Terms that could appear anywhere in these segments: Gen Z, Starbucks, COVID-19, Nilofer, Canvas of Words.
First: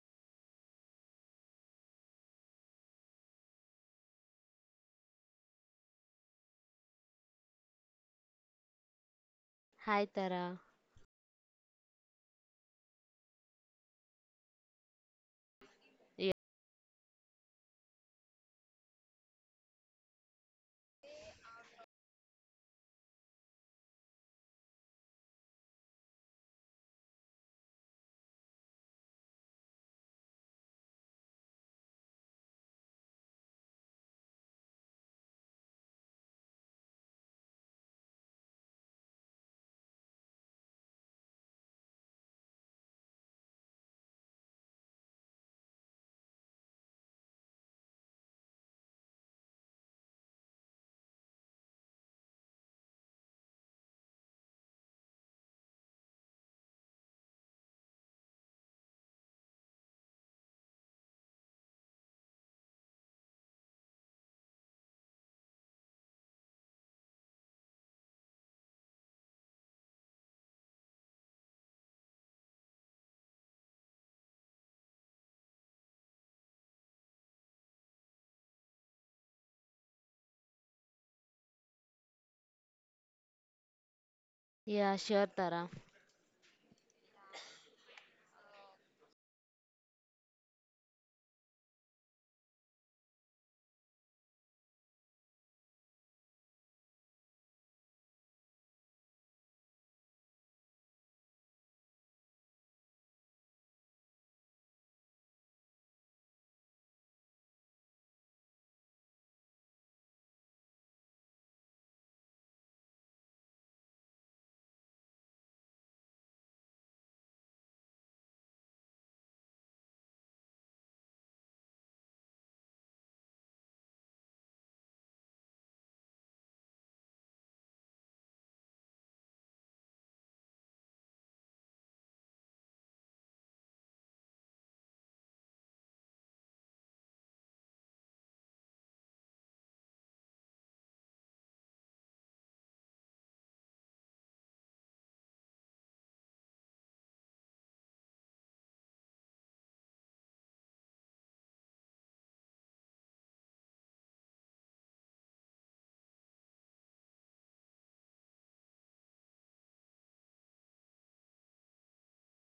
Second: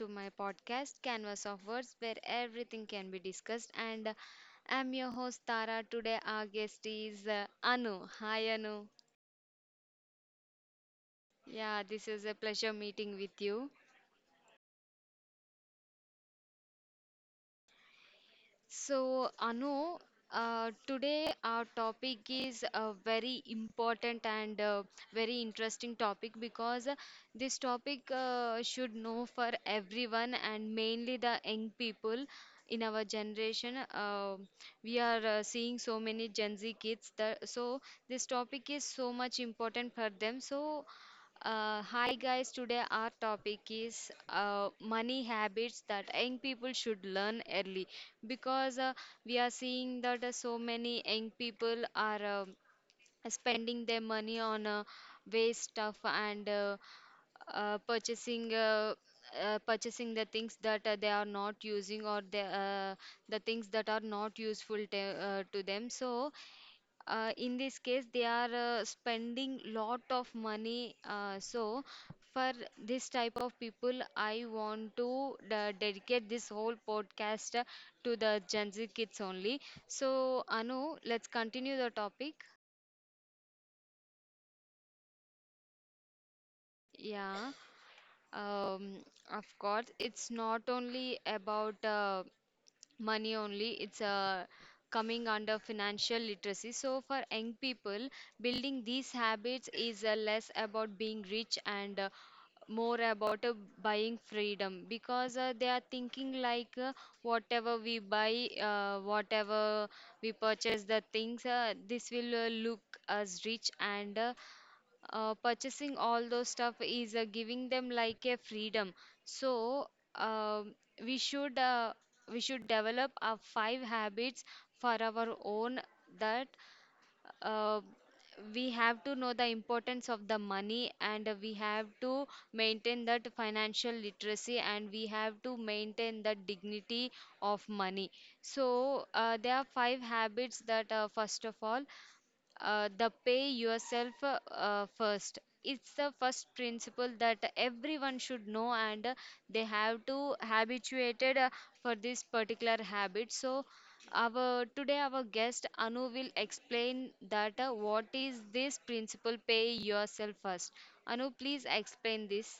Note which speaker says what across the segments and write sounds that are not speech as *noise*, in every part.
Speaker 1: to my podcast, Canvas of Words, where everything can be discussed. And I'm your host, Tara. Today, our guest is Anu. Hi, Anu.
Speaker 2: Hi Tara.
Speaker 1: Yeah, this is a pleasure meeting with you.
Speaker 2: Yeah,
Speaker 1: So, Anu, today our topic is a very important and very interesting topic because this topic should know for everyone and mainly the young people in our generation. We are seeing so many Gen Z kids that so this topic is so much important for them. So, hi guys, today our topic is money habits that young people should learn early because we are seeing that so many young people are spending their money on waste stuff and purchasing purchasing the things that they are not using or the things that are not useful to them, so in this case they are spending lot of money, so for this type of people I want to dedicate this whole podcast to the Gen Z kids only. So Anu, let's continue the topic.
Speaker 2: yeah, sure Tara.
Speaker 1: Yeah. um, of course, it's not only about money only, it's coming under financial literacy. So for young people, building these habits is less about being rich and more about buying freedom, because they are thinking like, whatever we buy, whatever we purchase the things, this will look as rich, and purchasing all those stuff is giving them like a freedom. So um we should, we should develop our five habits for our own, that uh, we have to know the importance of the money, and we have to maintain that financial literacy, and we have to maintain the dignity of money. So there are five habits that first of all, the pay yourself first, it's the first principle that everyone should know, and they have to habituated for this particular habit. So our today, our guest Anu, will explain that, what is this principle, pay yourself first. Anu, please explain this.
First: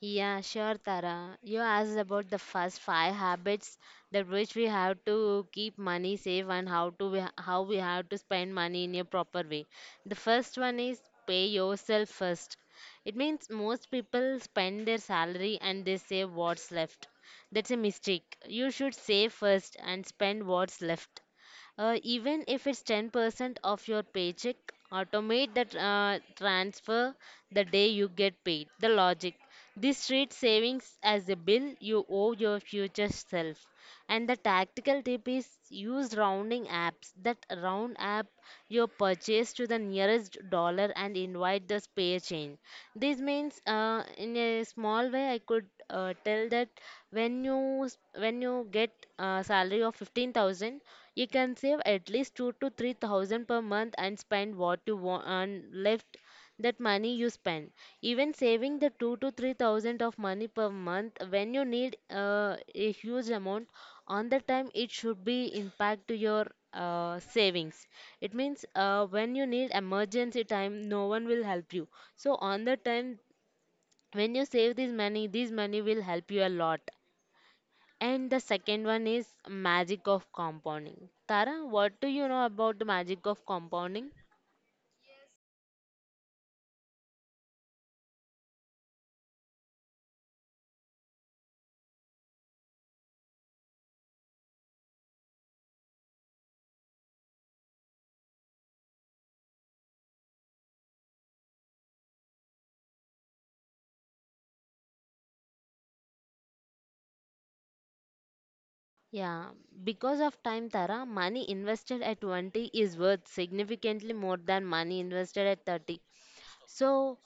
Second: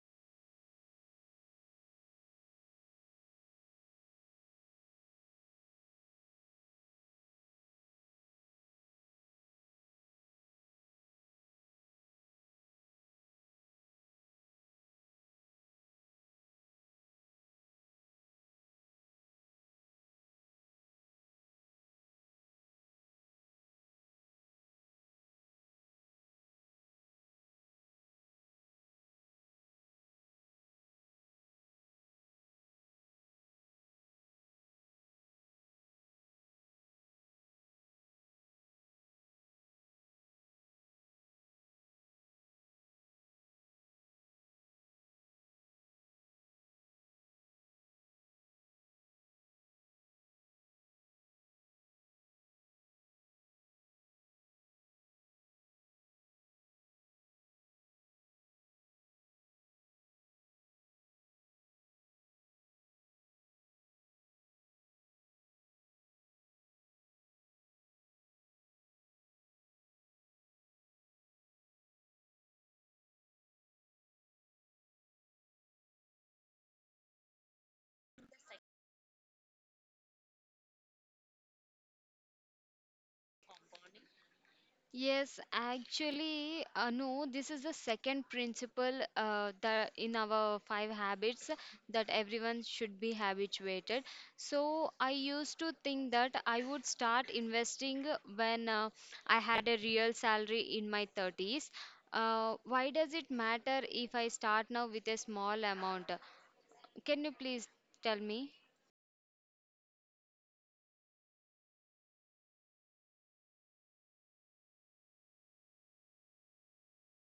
Speaker 2: Yeah, sure Tara. You asked about the first five habits that which we have to keep money safe and how to we, how we have to spend money in a proper way. The first one is pay yourself first. It means most people spend their salary and they save what's left. That's a mistake. You should save first and spend what's left. Even if it's 10% of your paycheck, automate the transfer the day you get paid. The logic. This treats savings as a bill you owe your future self. And the tactical tip is use rounding apps that round up your purchase to the nearest dollar and invite the spare change. This means, in a small way, I could tell that when you s- when you get a salary of 15,000 you can save at least 2 to 3 thousand per month and spend what you want and left that money you spend. Even saving the 2 to 3 thousand of money per month when you need a huge amount on the time it should be impact to your savings. It means when you need emergency time, no one will help you. So on the time when you save this money will help you a lot. And the second one is magic of compounding. Tara, what do you know about the magic of compounding?
Speaker 1: Yes, actually, no, this is the second principle that in our five habits, that everyone should be habituated. So I used to think that I would start investing when I had a real salary in my 30s. Why does it matter if I start now with a small amount? Can you please tell me?
Speaker 2: Yeah, because of time, Tara, money invested at 20 is worth significantly more than money invested at 30. So,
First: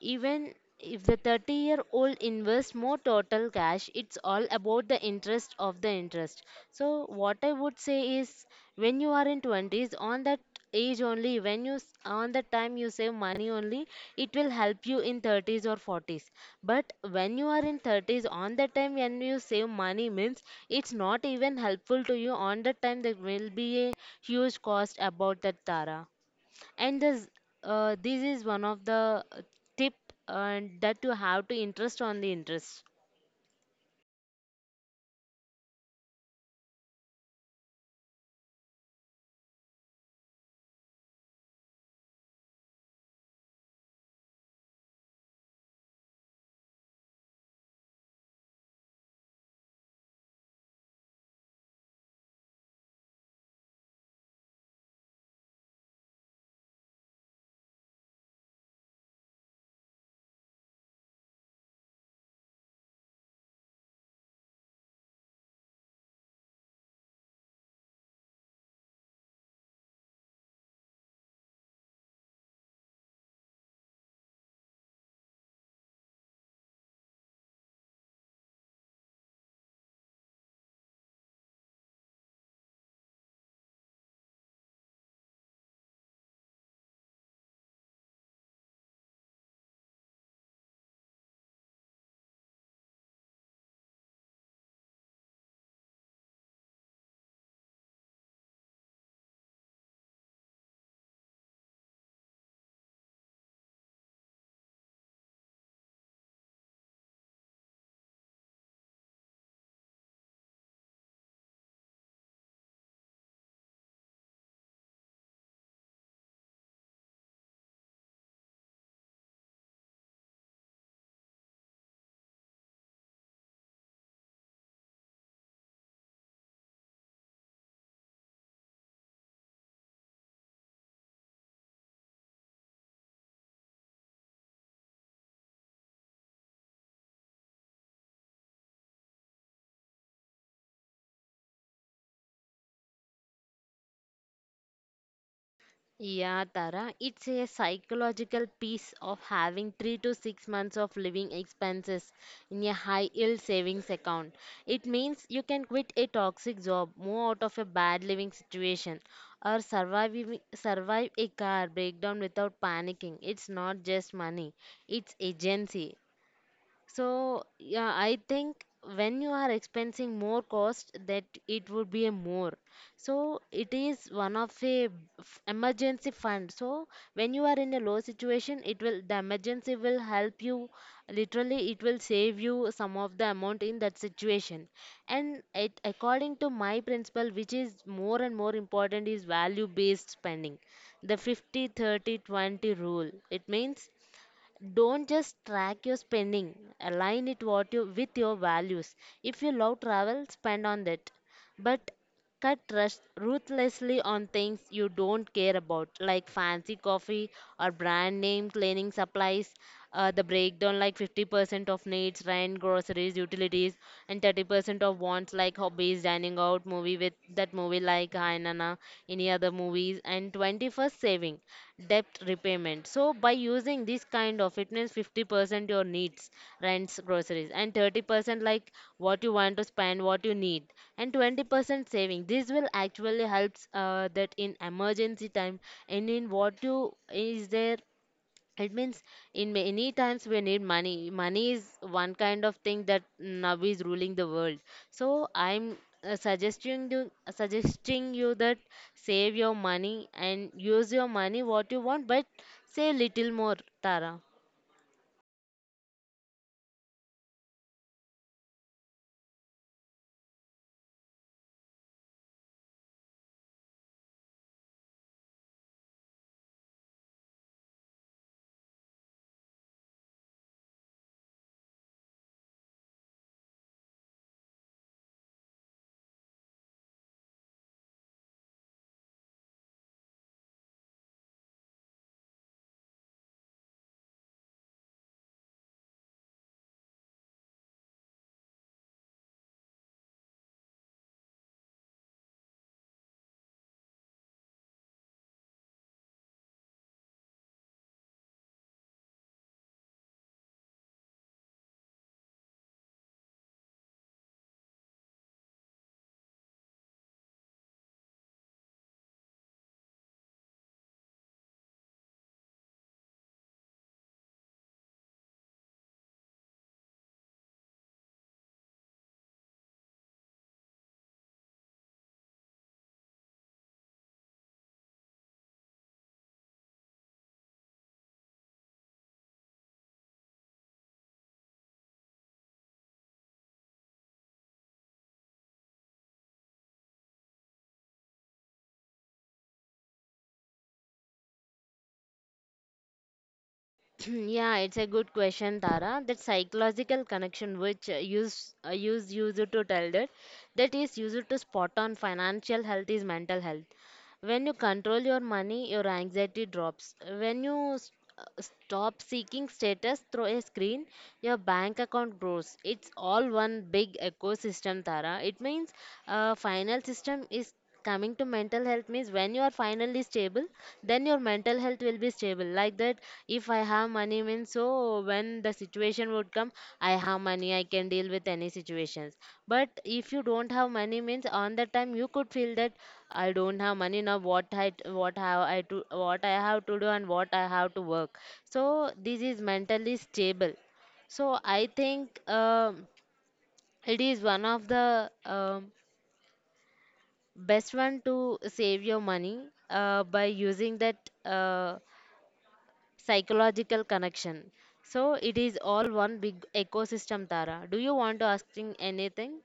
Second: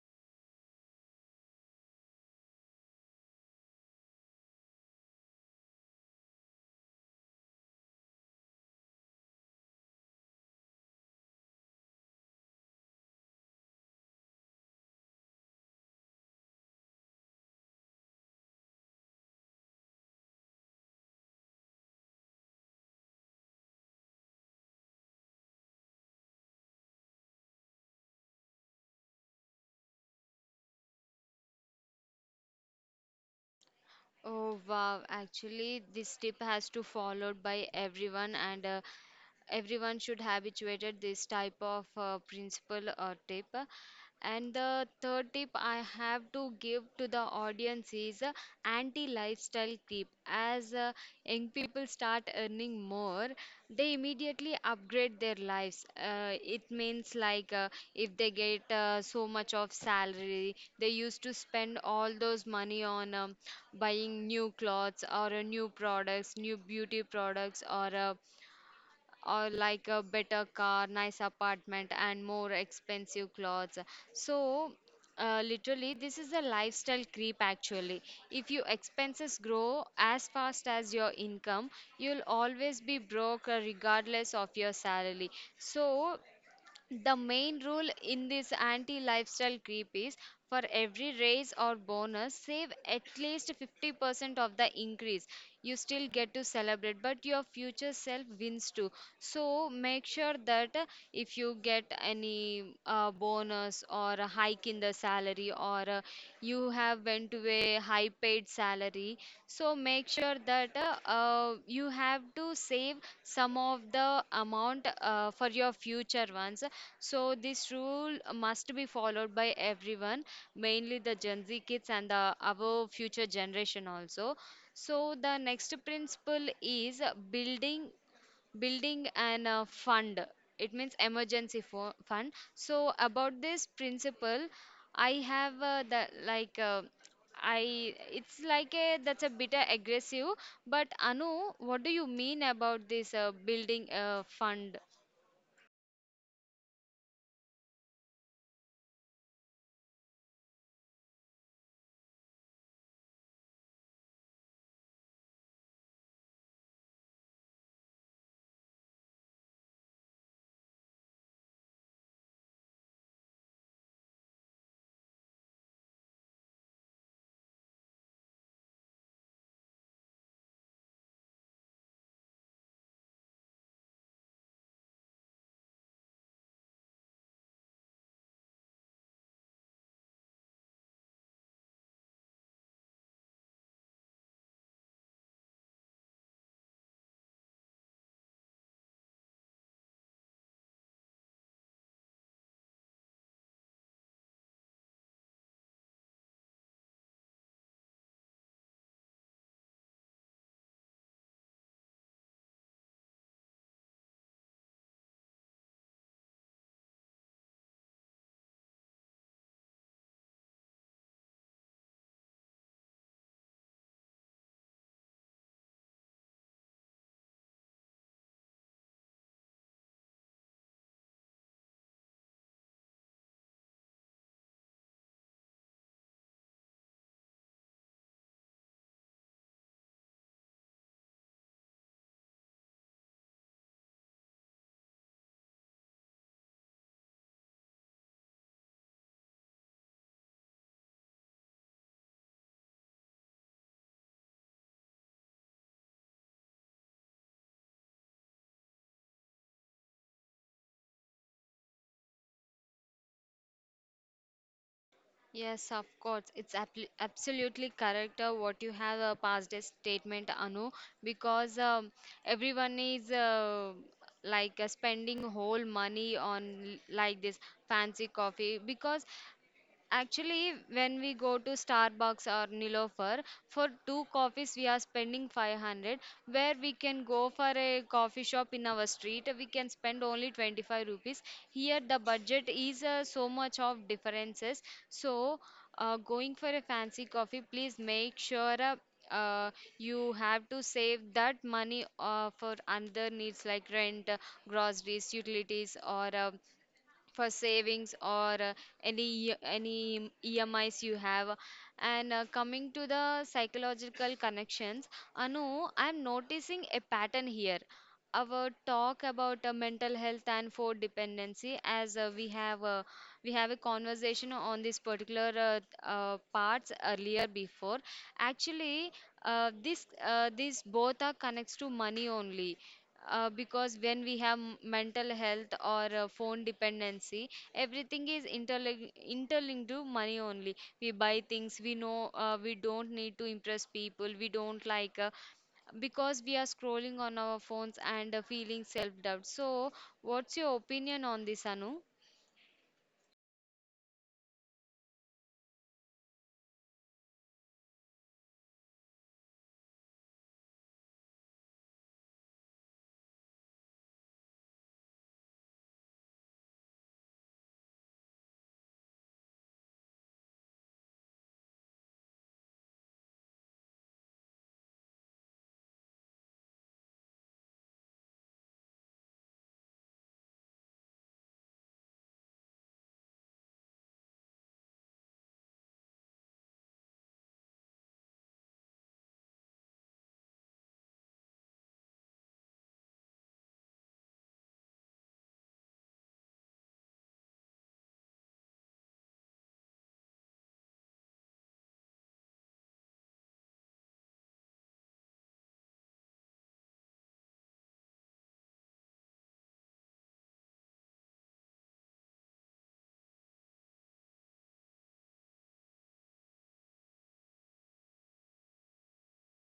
Speaker 2: even if the 30-year-old invests more total cash, it's all about the interest of the interest. So, what I would say is when you are in 20s, on that age only, on the time you save money only, it will help you in 30s or 40s. But when you are in 30s, on the time when you save money means it's not even helpful to you. On the time, there will be a huge cost about that, Tara, and this, this is one of the tip that you have to interest on the interest.
Speaker 1: Oh wow, actually this tip has to followed by everyone, and everyone should habituated this type of principle or tip. And the third tip I have to give to the audience is anti lifestyle creep. As young people start earning more, they immediately upgrade their lives. It means like, if they get so much of salary, they used to spend all those money on buying new clothes, or new products, new beauty products, or or like a better car, nice apartment, and more expensive clothes. So, literally, this is a lifestyle creep actually. If your expenses grow as fast as your income, you'll always be broke, regardless of your salary. So, the main rule in this anti lifestyle creep is, for every raise or bonus, save at least 50% of the increase. You still get to celebrate, but your future self wins too. So make sure that if you get any bonus or a hike in the salary, or you have went to a high paid salary, so make sure that you have to save some of the amount for your future ones. So this rule must be followed by everyone, mainly the Gen Z kids and the our future generation also. So the next principle is building building an fund. It means emergency fund. So about this principle, I have the like. I, it's like a, that's a bit aggressive, but Anu, what do you mean about this building fund?
Speaker 2: Yeah, Tara, it's a psychological piece of having 3 to 6 months of living expenses in a high yield savings account. It means you can quit a toxic job, move out of a bad living situation, or survive, survive a car breakdown without panicking. It's not just money, it's agency. So yeah, I think when you are expensing more cost, that it would be a more. So it is one of a emergency fund. So when you are in a low situation, it will the emergency will help you. Literally, it will save you some of the amount in that situation. And it, according to my principle, which is more and more important, is value-based spending, the 50 30 20 rule. It means don't just track your spending. Align it what you, with your values. If you love travel, spend on that. But cut rush, ruthlessly on things you don't care about, like fancy coffee or brand name cleaning supplies. The breakdown like 50% of needs, rent, groceries, utilities, and 30% of wants like hobbies, dining out, movie with that movie like Hainana, any other movies, and 21st saving, debt repayment. So by using this kind of it means 50% your needs, rents, groceries, and 30% like what you want to spend, what you need, and 20% saving. This will actually helps that in emergency time and in what you is there, it means in many times we need money. Money is one kind of thing that now is ruling the world, so I'm suggesting you suggesting you that save your money and use your money what you want, but say little more, Tara.
Speaker 1: Yes, of course. It's absolutely correct what you have passed as statement, Anu, because everyone is like spending whole money on like this fancy coffee because actually, when we go to Starbucks or Nilofer, for two coffees we are spending 500, where we can go for a coffee shop in our street, we can spend only 25 rupees. Here the budget is so much of differences. So, going for a fancy coffee, please make sure uh, you have to save that money for other needs like rent, groceries, utilities, or for savings, or any EMIs you have. And coming to the psychological connections, Anu, I'm noticing a pattern here. Our talk about mental health and food dependency, as we have a conversation on this particular parts earlier before. Actually, this these both are connects to money only, because when we have mental health or phone dependency, everything is interlinked to money only. We buy things we know, we don't need to impress people we don't like, because we are scrolling on our phones and feeling self doubt. So what's your opinion on this, Anu?
Speaker 2: *clears throat* Yeah, it's a good question, Tara, that psychological connection which user to tell that, that is user to spot on financial health is mental health. When you control your money, your anxiety drops. When you stop seeking status through a screen, your bank account grows. It's all one big ecosystem, Tara. It means final system is coming to mental health means when you are finally stable, then your mental health will be stable like that. If I have money means, so when the situation would come, I have money, I can deal with any situations. But if you don't have money means, on that time you could feel that I don't have money now, what have I to what I have to do and what I have to work. So this is mentally stable. So I think it is one of the best one to save your money by using that psychological connection. So it is all one big ecosystem, Tara. Do you want to ask anything?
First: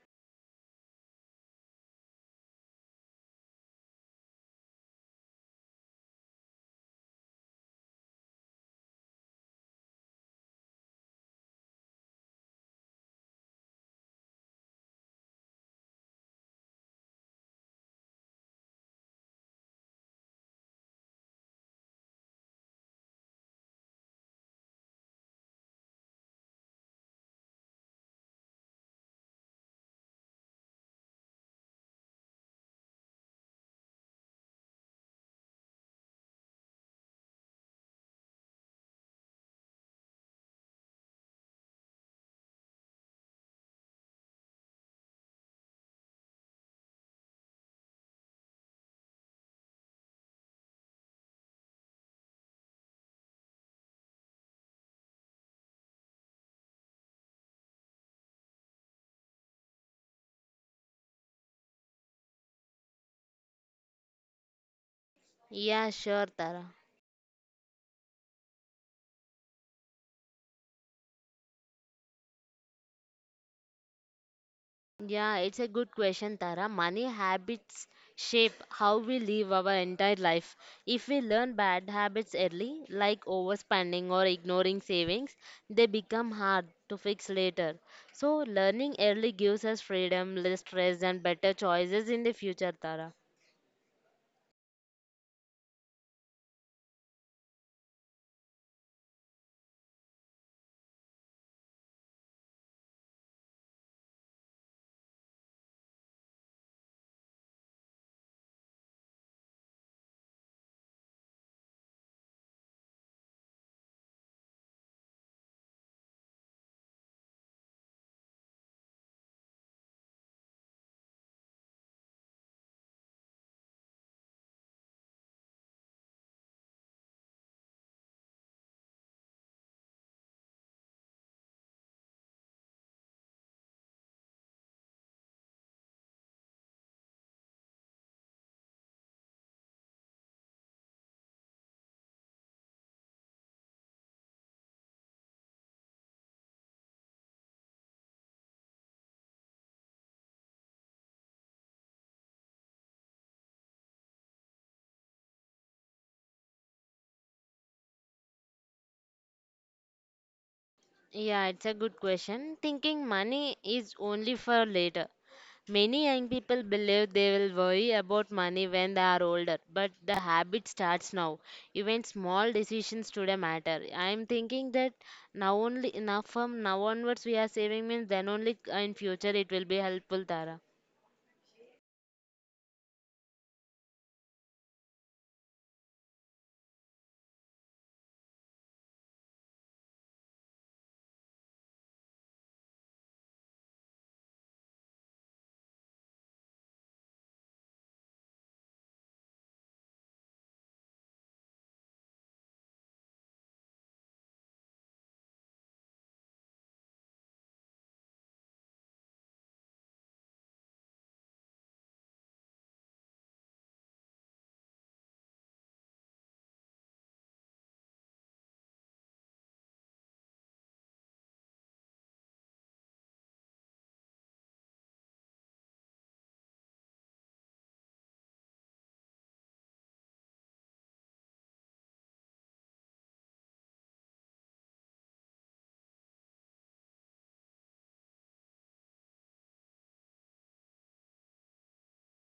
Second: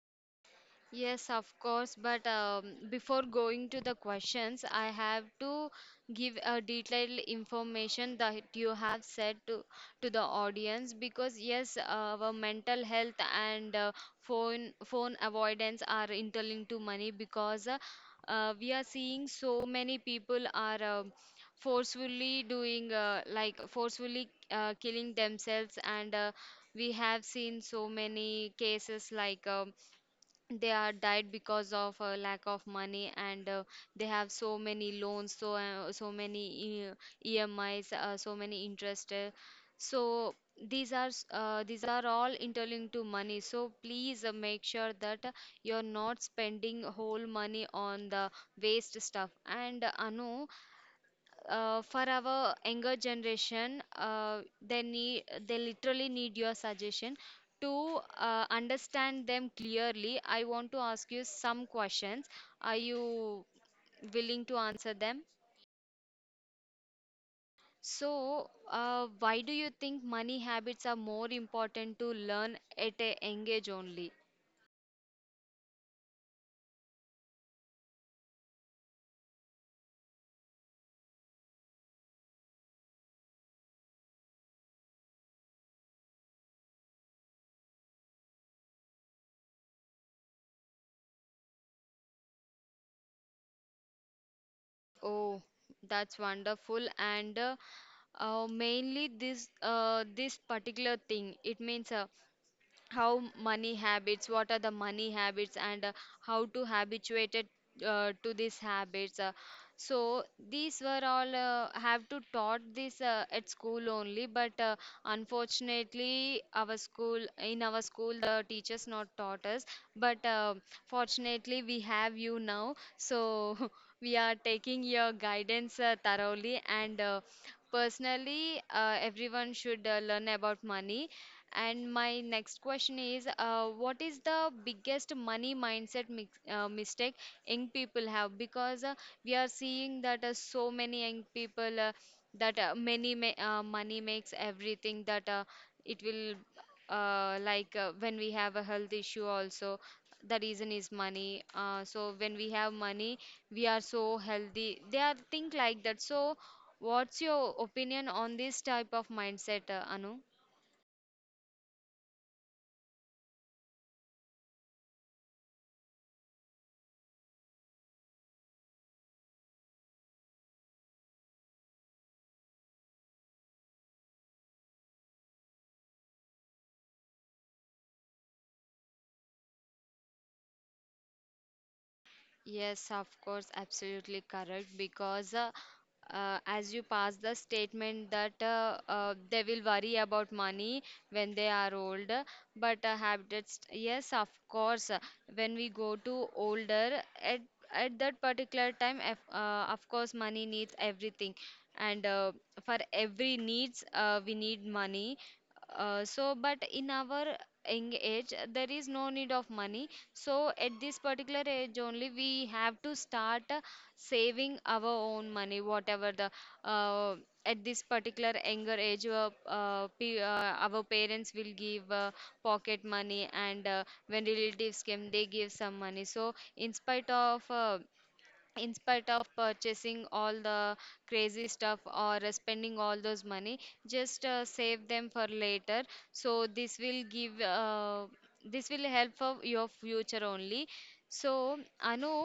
Speaker 1: Yes, of course. But before going to the questions, I have to give a detailed information that you have said to the audience, because yes, our mental health and phone avoidance are interlinked to money, because we are seeing so many people are forcefully doing, like forcefully killing themselves, and we have seen so many cases like. They are died because of lack of money, and they have so many loans, so so many emis, so many interest, so these are all interlinked to money. So please make sure that you're not spending whole money on the waste stuff, and Anu, for our younger generation, they literally need your suggestion to understand them clearly. I want to ask you some questions. Are you willing to answer them?
Speaker 2: Yeah, sure, Tara.
Speaker 1: So, why do you think money habits are more important to learn at a young age only?
Speaker 2: Yeah, it's a good question, Tara. Money habits shape how we live our entire life. If we learn bad habits early, like overspending or ignoring savings, they become hard to fix later. So, learning early gives us freedom, less stress, and better choices in the future, Tara.
Speaker 1: Oh, that's wonderful. And Mainly this this particular thing, it means how money habits, what are the money habits, and how to habituate it, to these habits, so these were all have to taught this at school only, but unfortunately our school in our school the teachers not taught us, but fortunately we have you now, so *laughs* we are taking your guidance thoroughly, and personally everyone should learn about money. And my next question is, what is the biggest money mindset mistake young people have? Because we are seeing that so many young people that many ma money makes everything, that it will like, when we have a health issue also, the reason is money, so when we have money we are so healthy, they are think like that. So what's your opinion on this type of mindset, Anu?
Speaker 2: Yeah, it's a good question. Thinking money is only for later. Many young people believe they will worry about money when they are older, but the habit starts now. Even small decisions today matter. I am thinking that now only enough from now onwards we are saving means, then only in future it will be helpful, Tara.
Speaker 1: Yes, of course, absolutely correct. Because as you pass the statement that, they will worry about money when they are old, but habits, yes, of course, when we go to older, at that particular time, of course, money needs everything, and for every needs, we need money. So, but in our young age, there is no need of money, so at this particular age only, we have to start saving our own money, whatever the uh, at this particular younger age, our parents will give pocket money, and when relatives came, they give some money. So in spite of purchasing all the crazy stuff, or spending all those money, just save them for later. So this will help for your future only. So Anu,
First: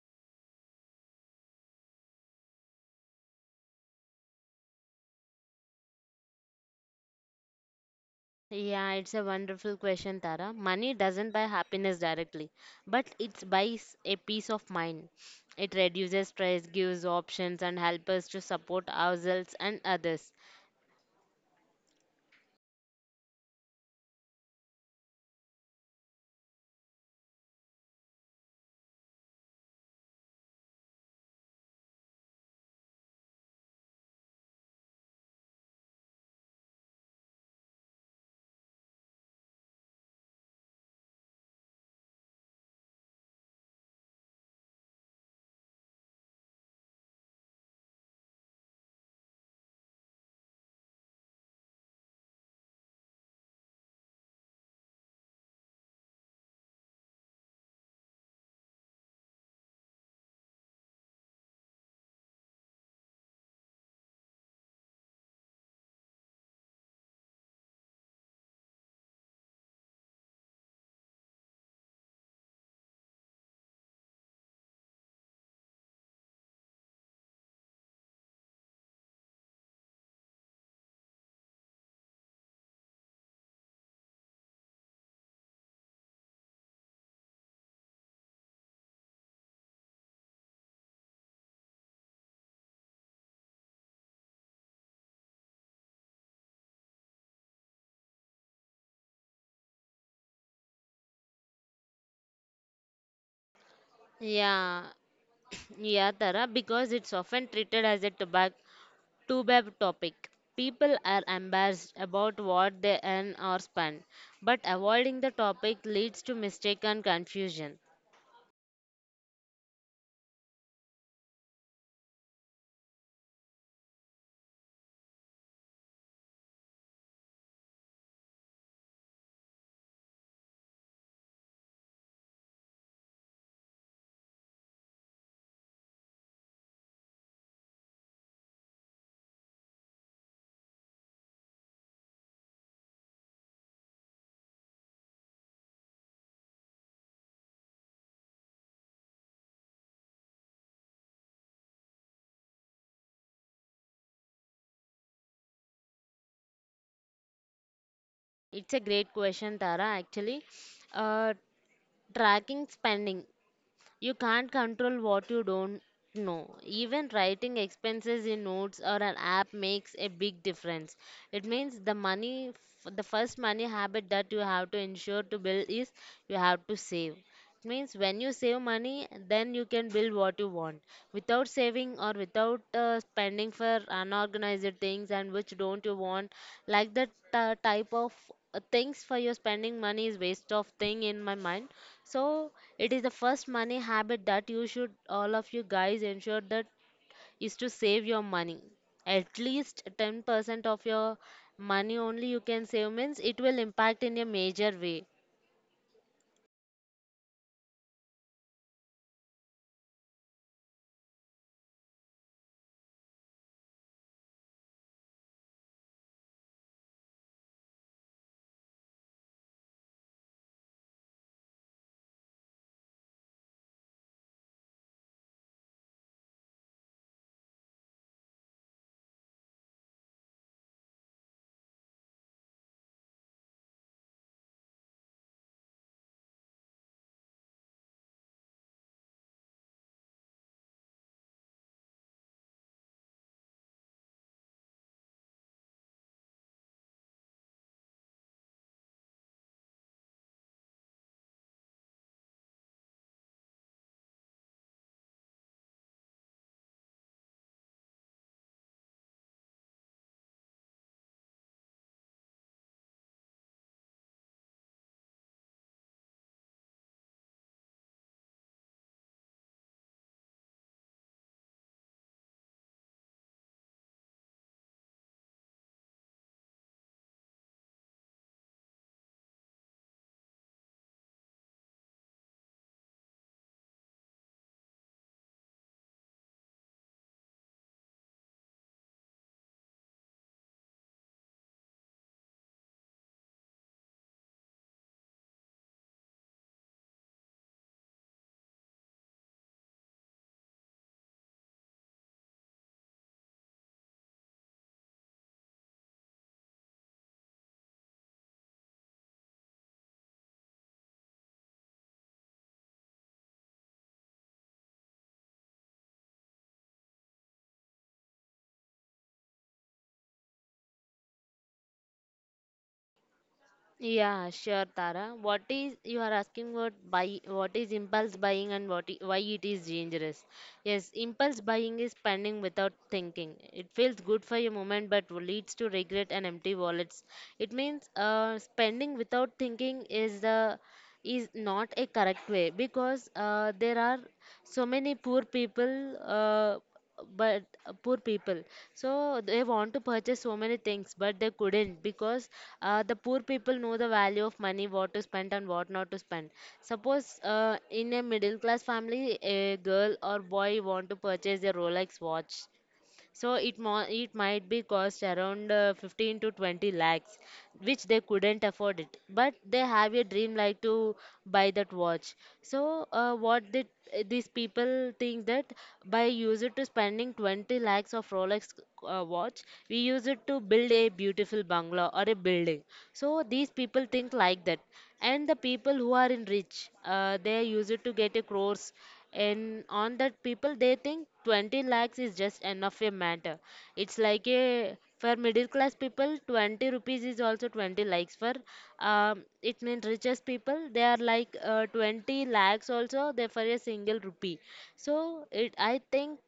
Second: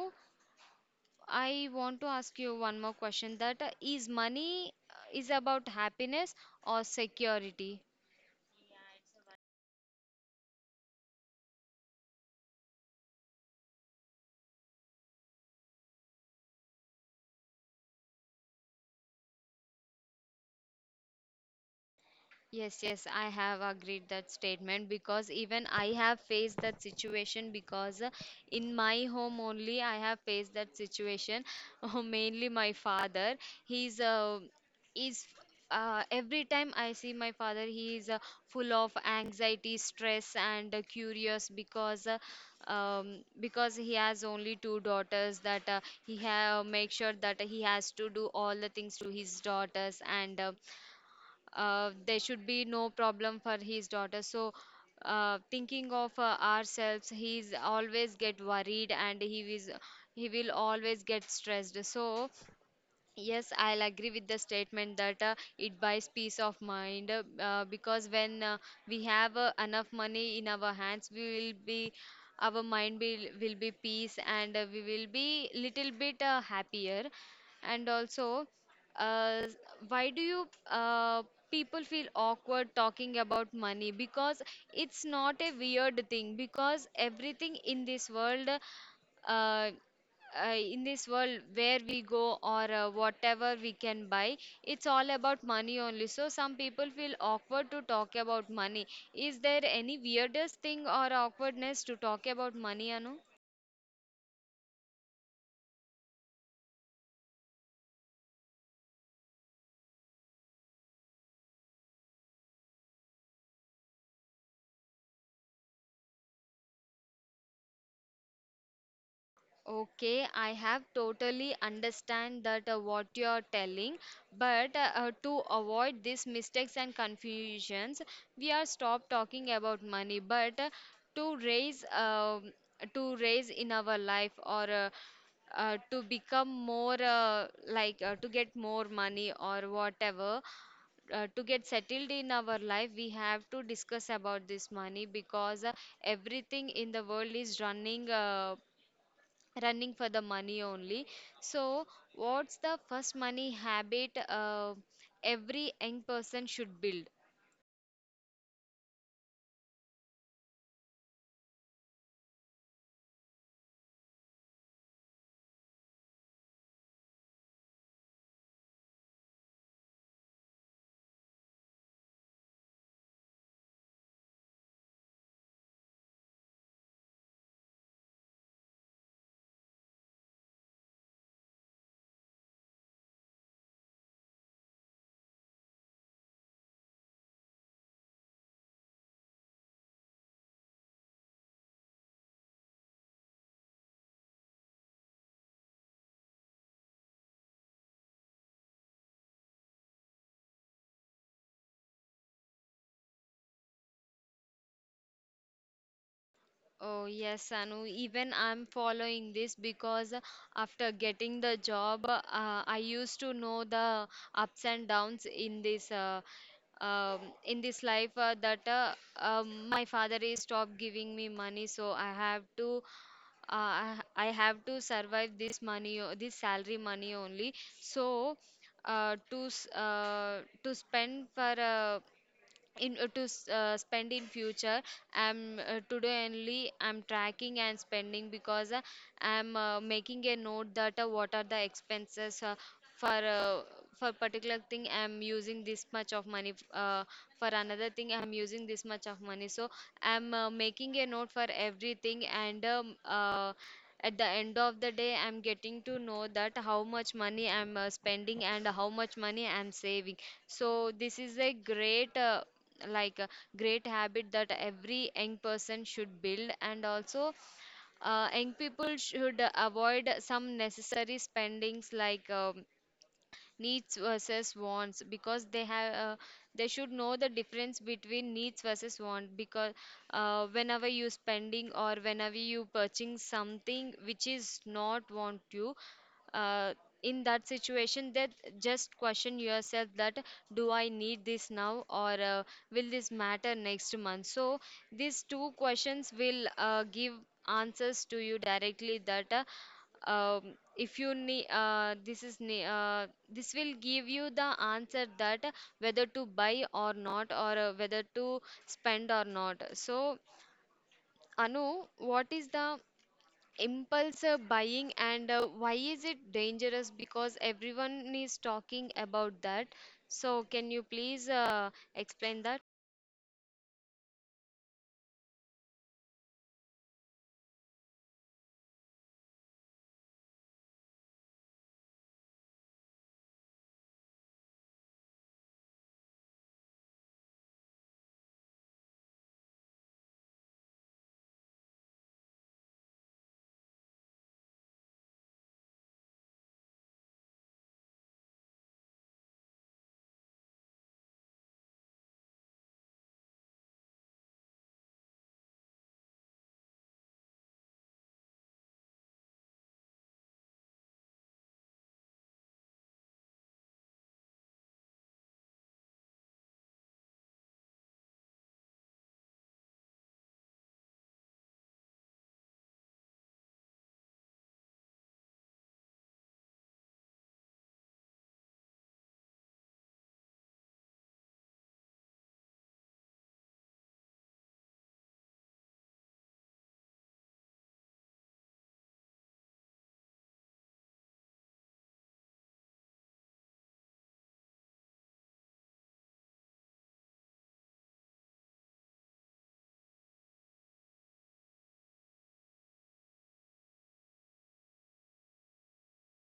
Speaker 1: I want to ask you one more question, that is money is about happiness or security?
Speaker 2: Yeah, it's a wonderful question, Tara. Money doesn't buy happiness directly, but it buys a peace of mind. It reduces stress, gives options, and helps us to support ourselves and others.
Speaker 1: Yes, yes, I have agreed that statement, because even I have faced that situation, because in my home only I have faced that situation. *laughs* Mainly my father, he's is every time I see my father, he is full of anxiety, stress, and curious because he has only two daughters that he have make sure that he has to do all the things to his daughters and there should be no problem for his daughter, so thinking of ourselves, he's always get worried and he is he will always get stressed, so yes, I'll agree with the statement that it buys peace of mind because when we have enough money in our hands, we will be our mind will be peace and we will be little bit happier. And also, uh, why do you people feel awkward talking about money? Because it's not a weird thing, because everything in this uh, world, where we go or whatever we can buy, it's all about money only. So some people feel awkward to talk about money. Is there any weirdest thing or awkwardness to talk about money, anu?
Speaker 2: Yeah, Yeah, Tara, because it's often treated as a tobacco taboo topic. People are embarrassed about what they earn or spend, but avoiding the topic leads to mistake and confusion.
Speaker 1: Okay, I have totally understand that what you are telling, but to avoid these mistakes and confusions, we are stop talking about money, but uh, to raise um to raise in our life, or to become more like to get more money or whatever, to get settled in our life we have to discuss about this money, because everything in the world is running for the money only. So, what's the first money habit every young person should build?
Speaker 2: It's a great question, Tara. Actually, uh, tracking spending. You can't control what you don't know. Even writing expenses in notes or an app makes a big difference. It means the the first money habit that you have to ensure to build is you have to save. It means when you save money, then you can build what you want. Without saving or without spending for unorganized things and which don't you want, like that type of things for your spending money is waste of thing in my mind. So it is the first money habit that you should all of you guys ensure that is to save your money. At least 10% of your money only you can save means it will impact in a major way.
Speaker 1: Oh yes, Anu. Even I'm following this because after getting the job, I used to know the ups and downs in this life that my father is stopped giving me money, so I have to, I have to survive this money, o- this salary money only. So to spend for in to s- spend in future I'm today only I'm tracking and spending, because I'm making a note that what are the expenses for uh, for particular thing I'm using this much of money, for another thing I'm using this much of money, so I'm making a note for everything, and at the end of the day I'm getting to know that how much money I'm spending and how much money I'm saving. So this is a great like a great habit that every young person should build. And also young people should avoid some necessary spendings like needs versus wants, because they have they should know the difference between needs versus want. Because whenever you spending or whenever you purchasing something which is not want you uh, in that situation, that just question yourself that, do I need this now, or will this matter next month? So these two questions will give answers to you directly that um, if you need this is ne- this will give you the answer that whether to buy or not, or whether to spend or not. So anu, what is the impulse buying and why is it dangerous, because everyone is talking about that, so can you please explain that?
Speaker 2: Yeah, sure, Tara. What is you are asking about buy what is impulse buying and why it is dangerous? Yes, impulse buying is spending without thinking. It feels good for a moment but leads to regret and empty wallets. It means spending without thinking is the is not a correct way because there are so many poor people but poor people, so they want to purchase so many things but they couldn't because the poor people know the value of money what to spend and what not to spend. Suppose in a middle class family a girl or boy want to purchase a Rolex watch, so it might be cost around 15 to 20 lakhs, which they couldn't afford it. But they have a dream like to buy that watch. So what did these people think that by use it to spending 20 lakhs of Rolex watch, we use it to build a beautiful bungalow or a building. So these people think like that, and the people who are in rich, they use it to get a crores, and on that people they think 20 lakhs is just enough a matter. It's like a for middle class people 20 rupees is also 20 lakhs for it means richest people they are like 20 lakhs also they for a single rupee. So it, I think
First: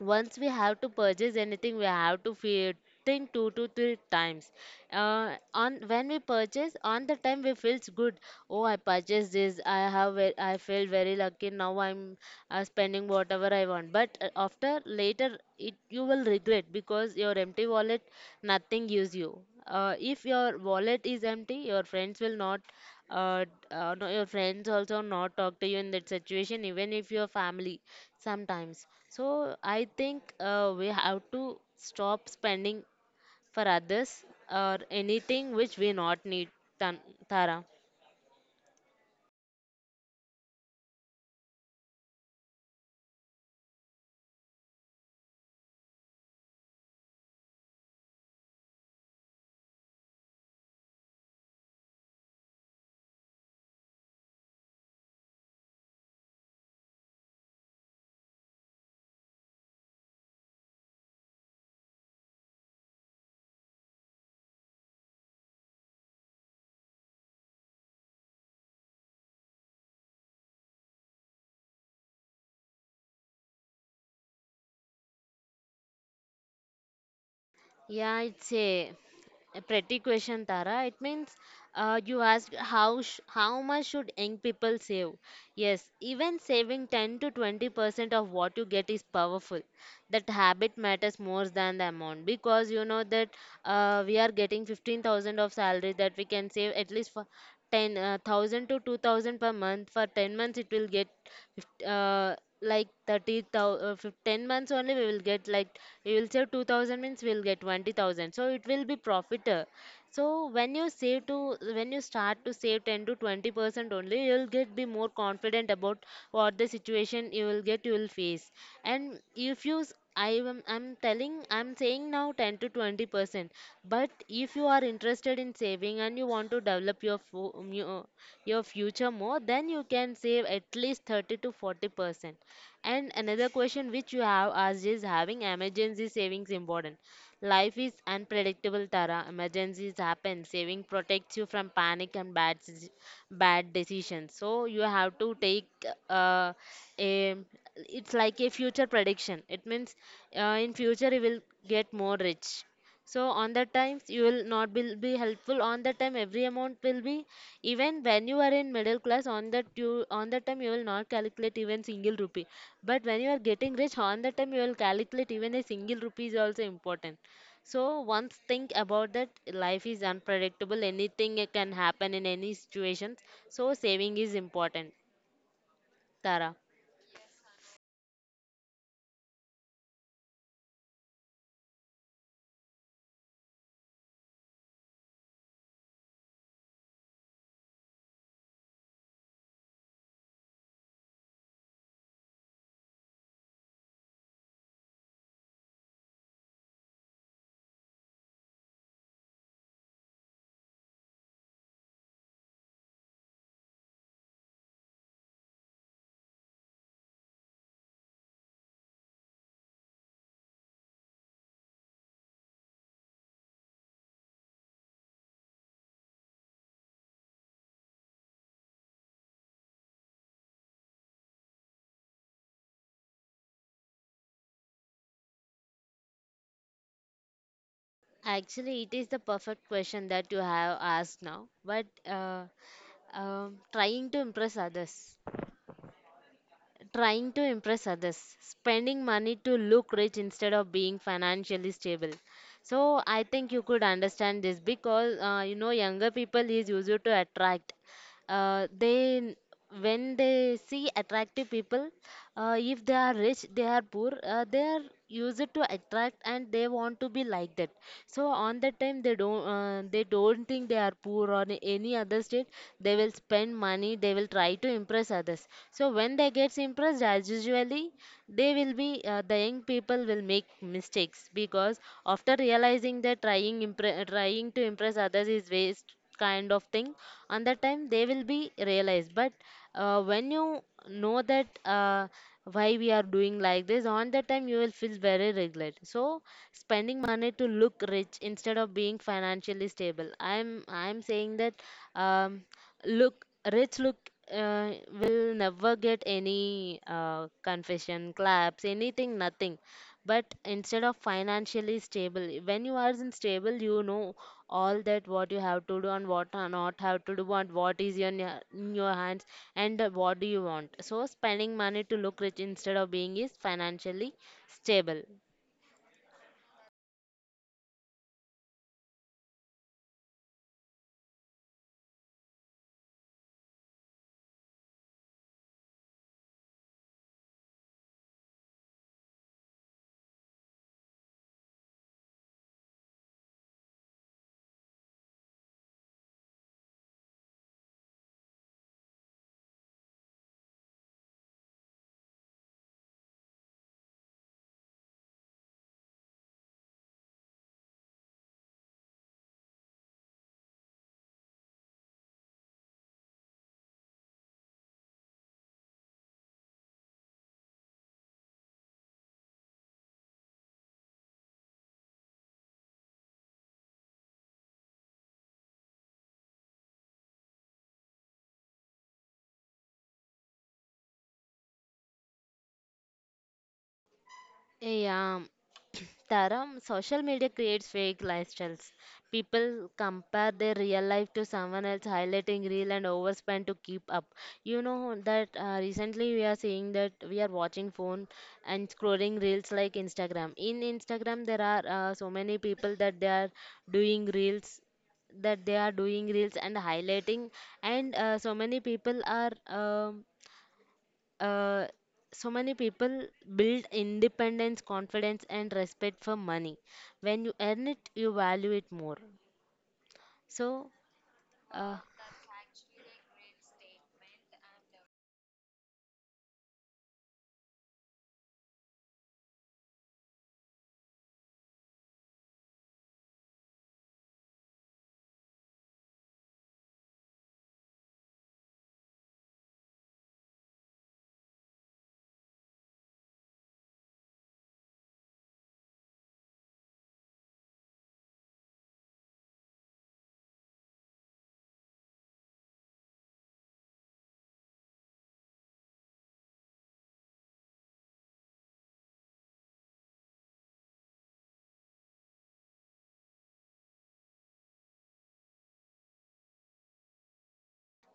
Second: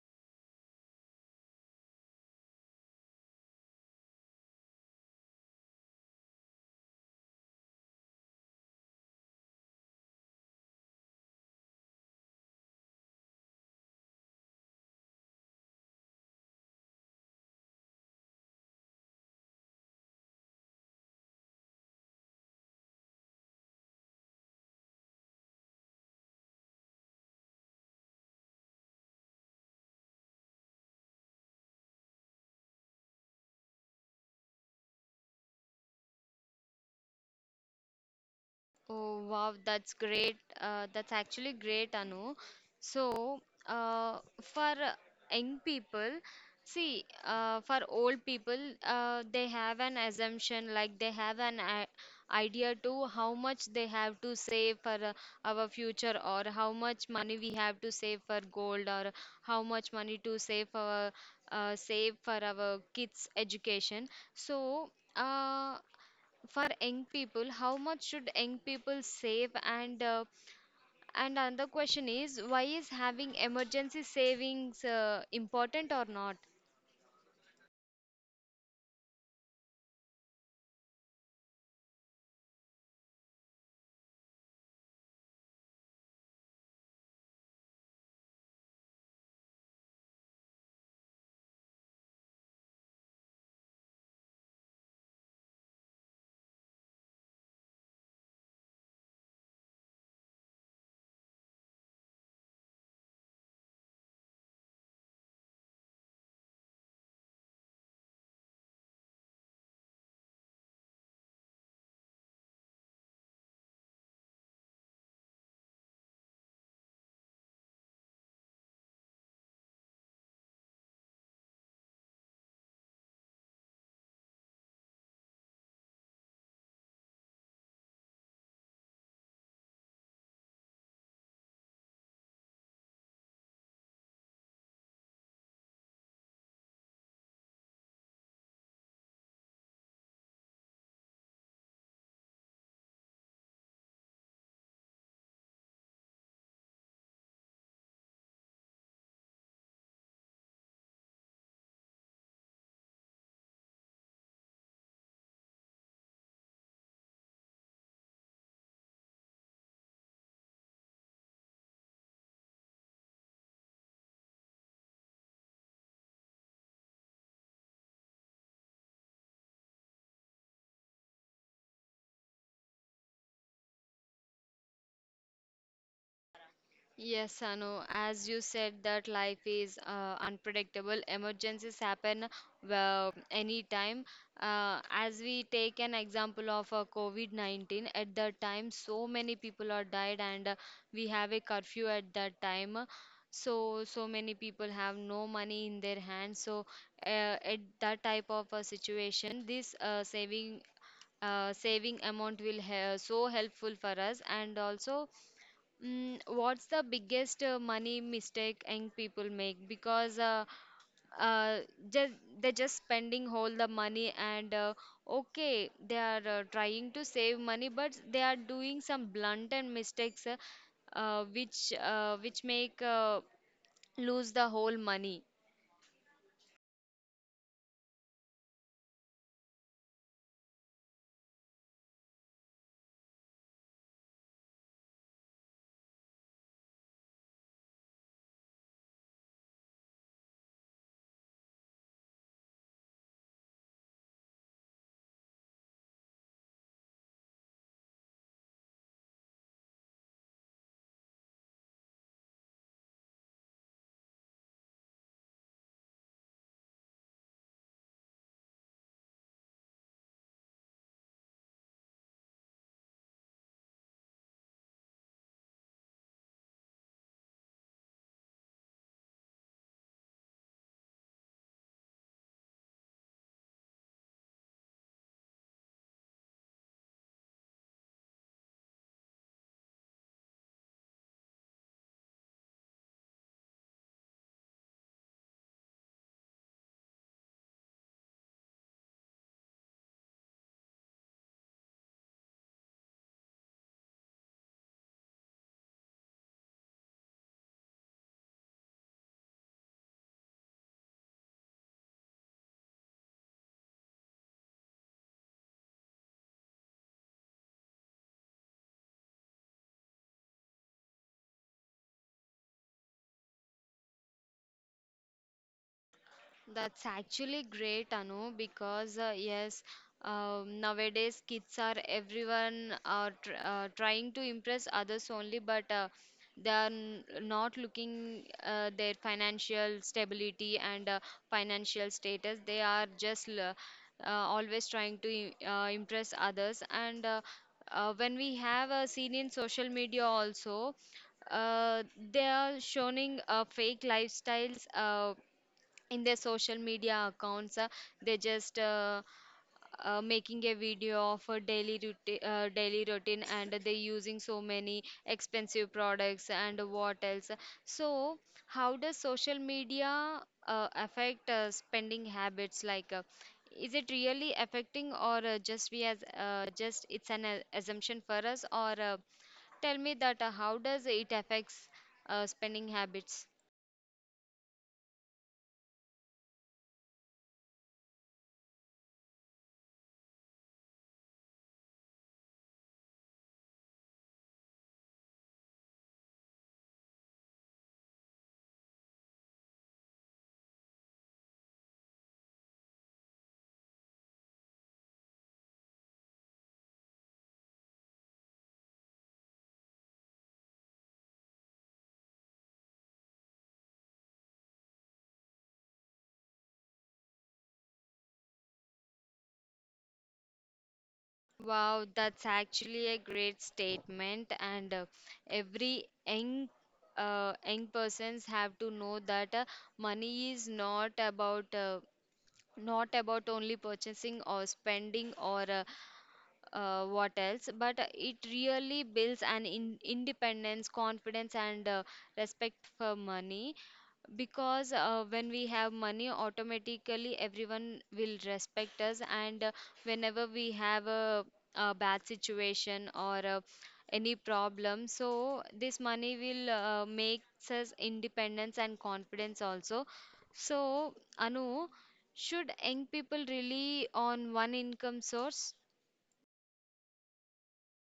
Speaker 2: once we have to purchase anything we have to feel think two to three times. On when we purchase, on the time we feels good. Oh, I purchased this, I feel very lucky. Now I'm spending whatever I want, but after later it, you will regret because your empty wallet nothing gives you. If your wallet is empty, your friends will not uh, no, your friends also not talk to you in that situation, even if your family sometimes. So I think we have to stop spending for others or anything which we not need, Tan- Tara.
Speaker 1: Oh wow, that's great. That's actually great, Anu. So, uh, for young people, see, for old people, they have an assumption, like they have an idea to how much they have to save for our future, or how much money we have to save for gold, or how much money to save for save for our kids' education. So. For young people, how much should young people save, and another question is, why is having emergency savings important or not?
Speaker 2: Yeah, it's a pretty question, Tara. It means you asked how much should young people save? Yes, even saving 10 to 20% of what you get is powerful. That habit matters more than the amount because you know that we are getting 15,000 of salary that we can save at least for 10,000 to 2000 per month. For 10 months it will get fif- uh, like 30,000. 10 months only, we will get like, we will save 2000 means we will get 20,000, so it will be profit. So when you save, try to, when you start to save 10 to 20% only, you'll get be more confident about what the situation you will get, you will face. And if you, s- I am, I'm telling, I'm saying now 10 to 20%. But if you are interested in saving and you want to develop your your future more, then you can save at least 30 to 40%. And another question which you have asked is having emergency savings important. Life is unpredictable, Tara. Emergencies happen. Saving protects you from panic and bad bad decisions. So you have to take uh, a it's like a future prediction. It means in future you will get more rich. So on that times you will not be helpful. On that time every amount will be, even when you are in middle class. On that, you on that time you will not calculate even single rupee. But when you are getting rich, on that time you will calculate even a single rupee is also important. So once think about that life is unpredictable, anything can happen in any situation, so saving is important, Tara.
Speaker 1: Yes, Sanu, as you said that life is unpredictable, emergencies happen well, anytime. As we take an example of COVID-19, at that time so many people are died and we have a curfew at that time. So, so many people have no money in their hands. So, uh, at that type of a situation, this saving saving amount will he so helpful for us. And also, mm, what's the biggest money mistake young people make? Because uh, just, they're just spending all the money, and okay, they are trying to save money, but they are doing some blunt and mistakes which make lose the whole money.
Speaker 2: Actually, it is the perfect question that you have asked now. But trying to impress others, trying to impress others, spending money to look rich instead of being financially stable. So I think you could understand this because you know, younger people is used to attract, uh, they n- when they see attractive people, if they are rich, they are poor, they are used to attract and they want to be like that. So on that time they don't think they are poor or any other state. They will spend money, they will try to impress others. So when they gets impressed as usually, they will be, the young people will make mistakes because after realizing that trying to impress others is waste kind of thing. And that time they will be realized, but when you know that why we are doing like this, on that time you will feel very regret. So spending money to look rich instead of being financially stable, I'm saying that, um, look rich, look, uh, will never get any confession, claps, anything, nothing. But instead of financially stable, when you are in stable, you know all that what you have to do and what are not have to do and what is your in your hands, and what do you want. So spending money to look rich instead of being is financially stable.
Speaker 1: That's actually great, Anu, because yes, nowadays kids are, everyone are tr trying to impress others only, but they are n not looking their financial stability and financial status. They are just always trying to impress others. And when we have seen in social media also, uh, they are showing fake lifestyles. In their social media accounts they just making a video of a daily routine, and they using so many expensive products and what else. So how does social media affect spending habits, like is it really affecting, or just we as just it's an assumption for us, or tell me that how does it affects spending habits?
Speaker 2: Yeah. Taram, *clears throat* social media creates fake lifestyles. People compare their real life to someone else, highlighting real and overspend to keep up. You know that recently we are seeing that we are watching phone and scrolling reels like Instagram. In Instagram, there are so many people that they are doing reels, that they are doing reels and highlighting. And uh, so many people build independence, confidence, and respect for money. When you earn it, you value it more. So, uh,
Speaker 1: Wow, that's actually a great statement. And every young persons have to know that money is not about not about only purchasing or spending, or what else, but it really builds an independence, confidence, and respect for money. Because when we have money, automatically everyone will respect us. And whenever we have a bad situation or any problem, so this money will makes us independence and confidence also. So anu, should young people rely on one income source?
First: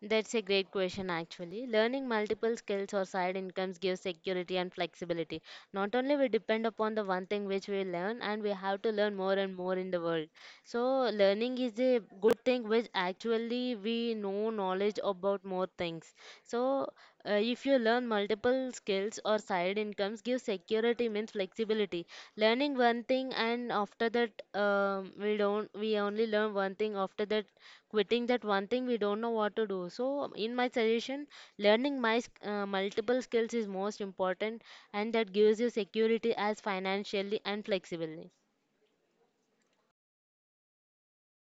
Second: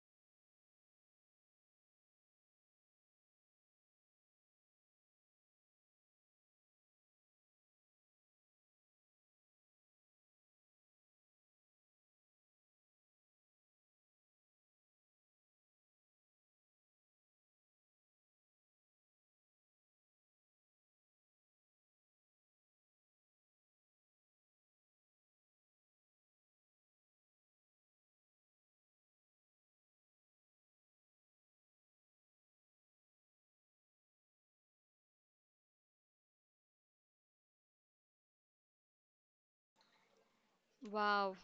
Speaker 2: that's a great question, actually. Learning multiple skills or side incomes gives security and flexibility. Not only we depend upon the one thing which we learn, and we have to learn more and more in the world. So learning is a good thing which actually we know knowledge about more things. So if you learn multiple skills or side incomes, give security means flexibility. Learning one thing, and after that we don't we only learn one thing. After that, quitting that one thing, we don't know what to do. So in my suggestion, learning multiple skills is most important, and that gives you security as financially and flexibly.
Speaker 1: Wow,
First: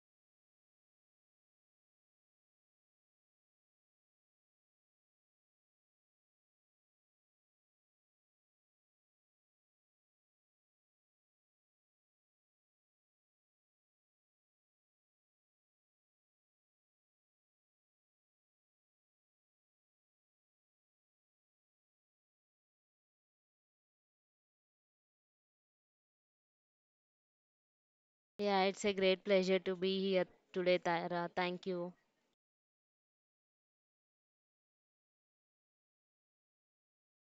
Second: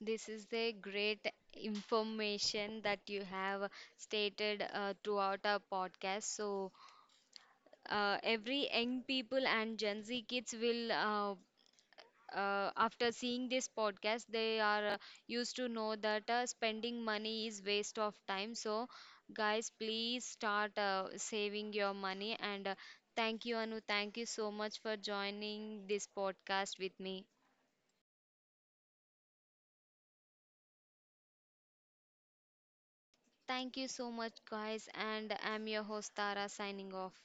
Speaker 1: this is the great information that you have stated throughout our podcast. So, every young people and Gen Z kids will, after seeing this podcast, they are used to know that spending money is waste of time. So, guys, please start saving your money. And thank you, Anu. Thank you so much for joining this podcast with me.
Speaker 2: Yeah, it's a great pleasure to be here today, Tara. Thank you.
Speaker 1: Thank you so much, guys. And I'm your host, Tara, signing off.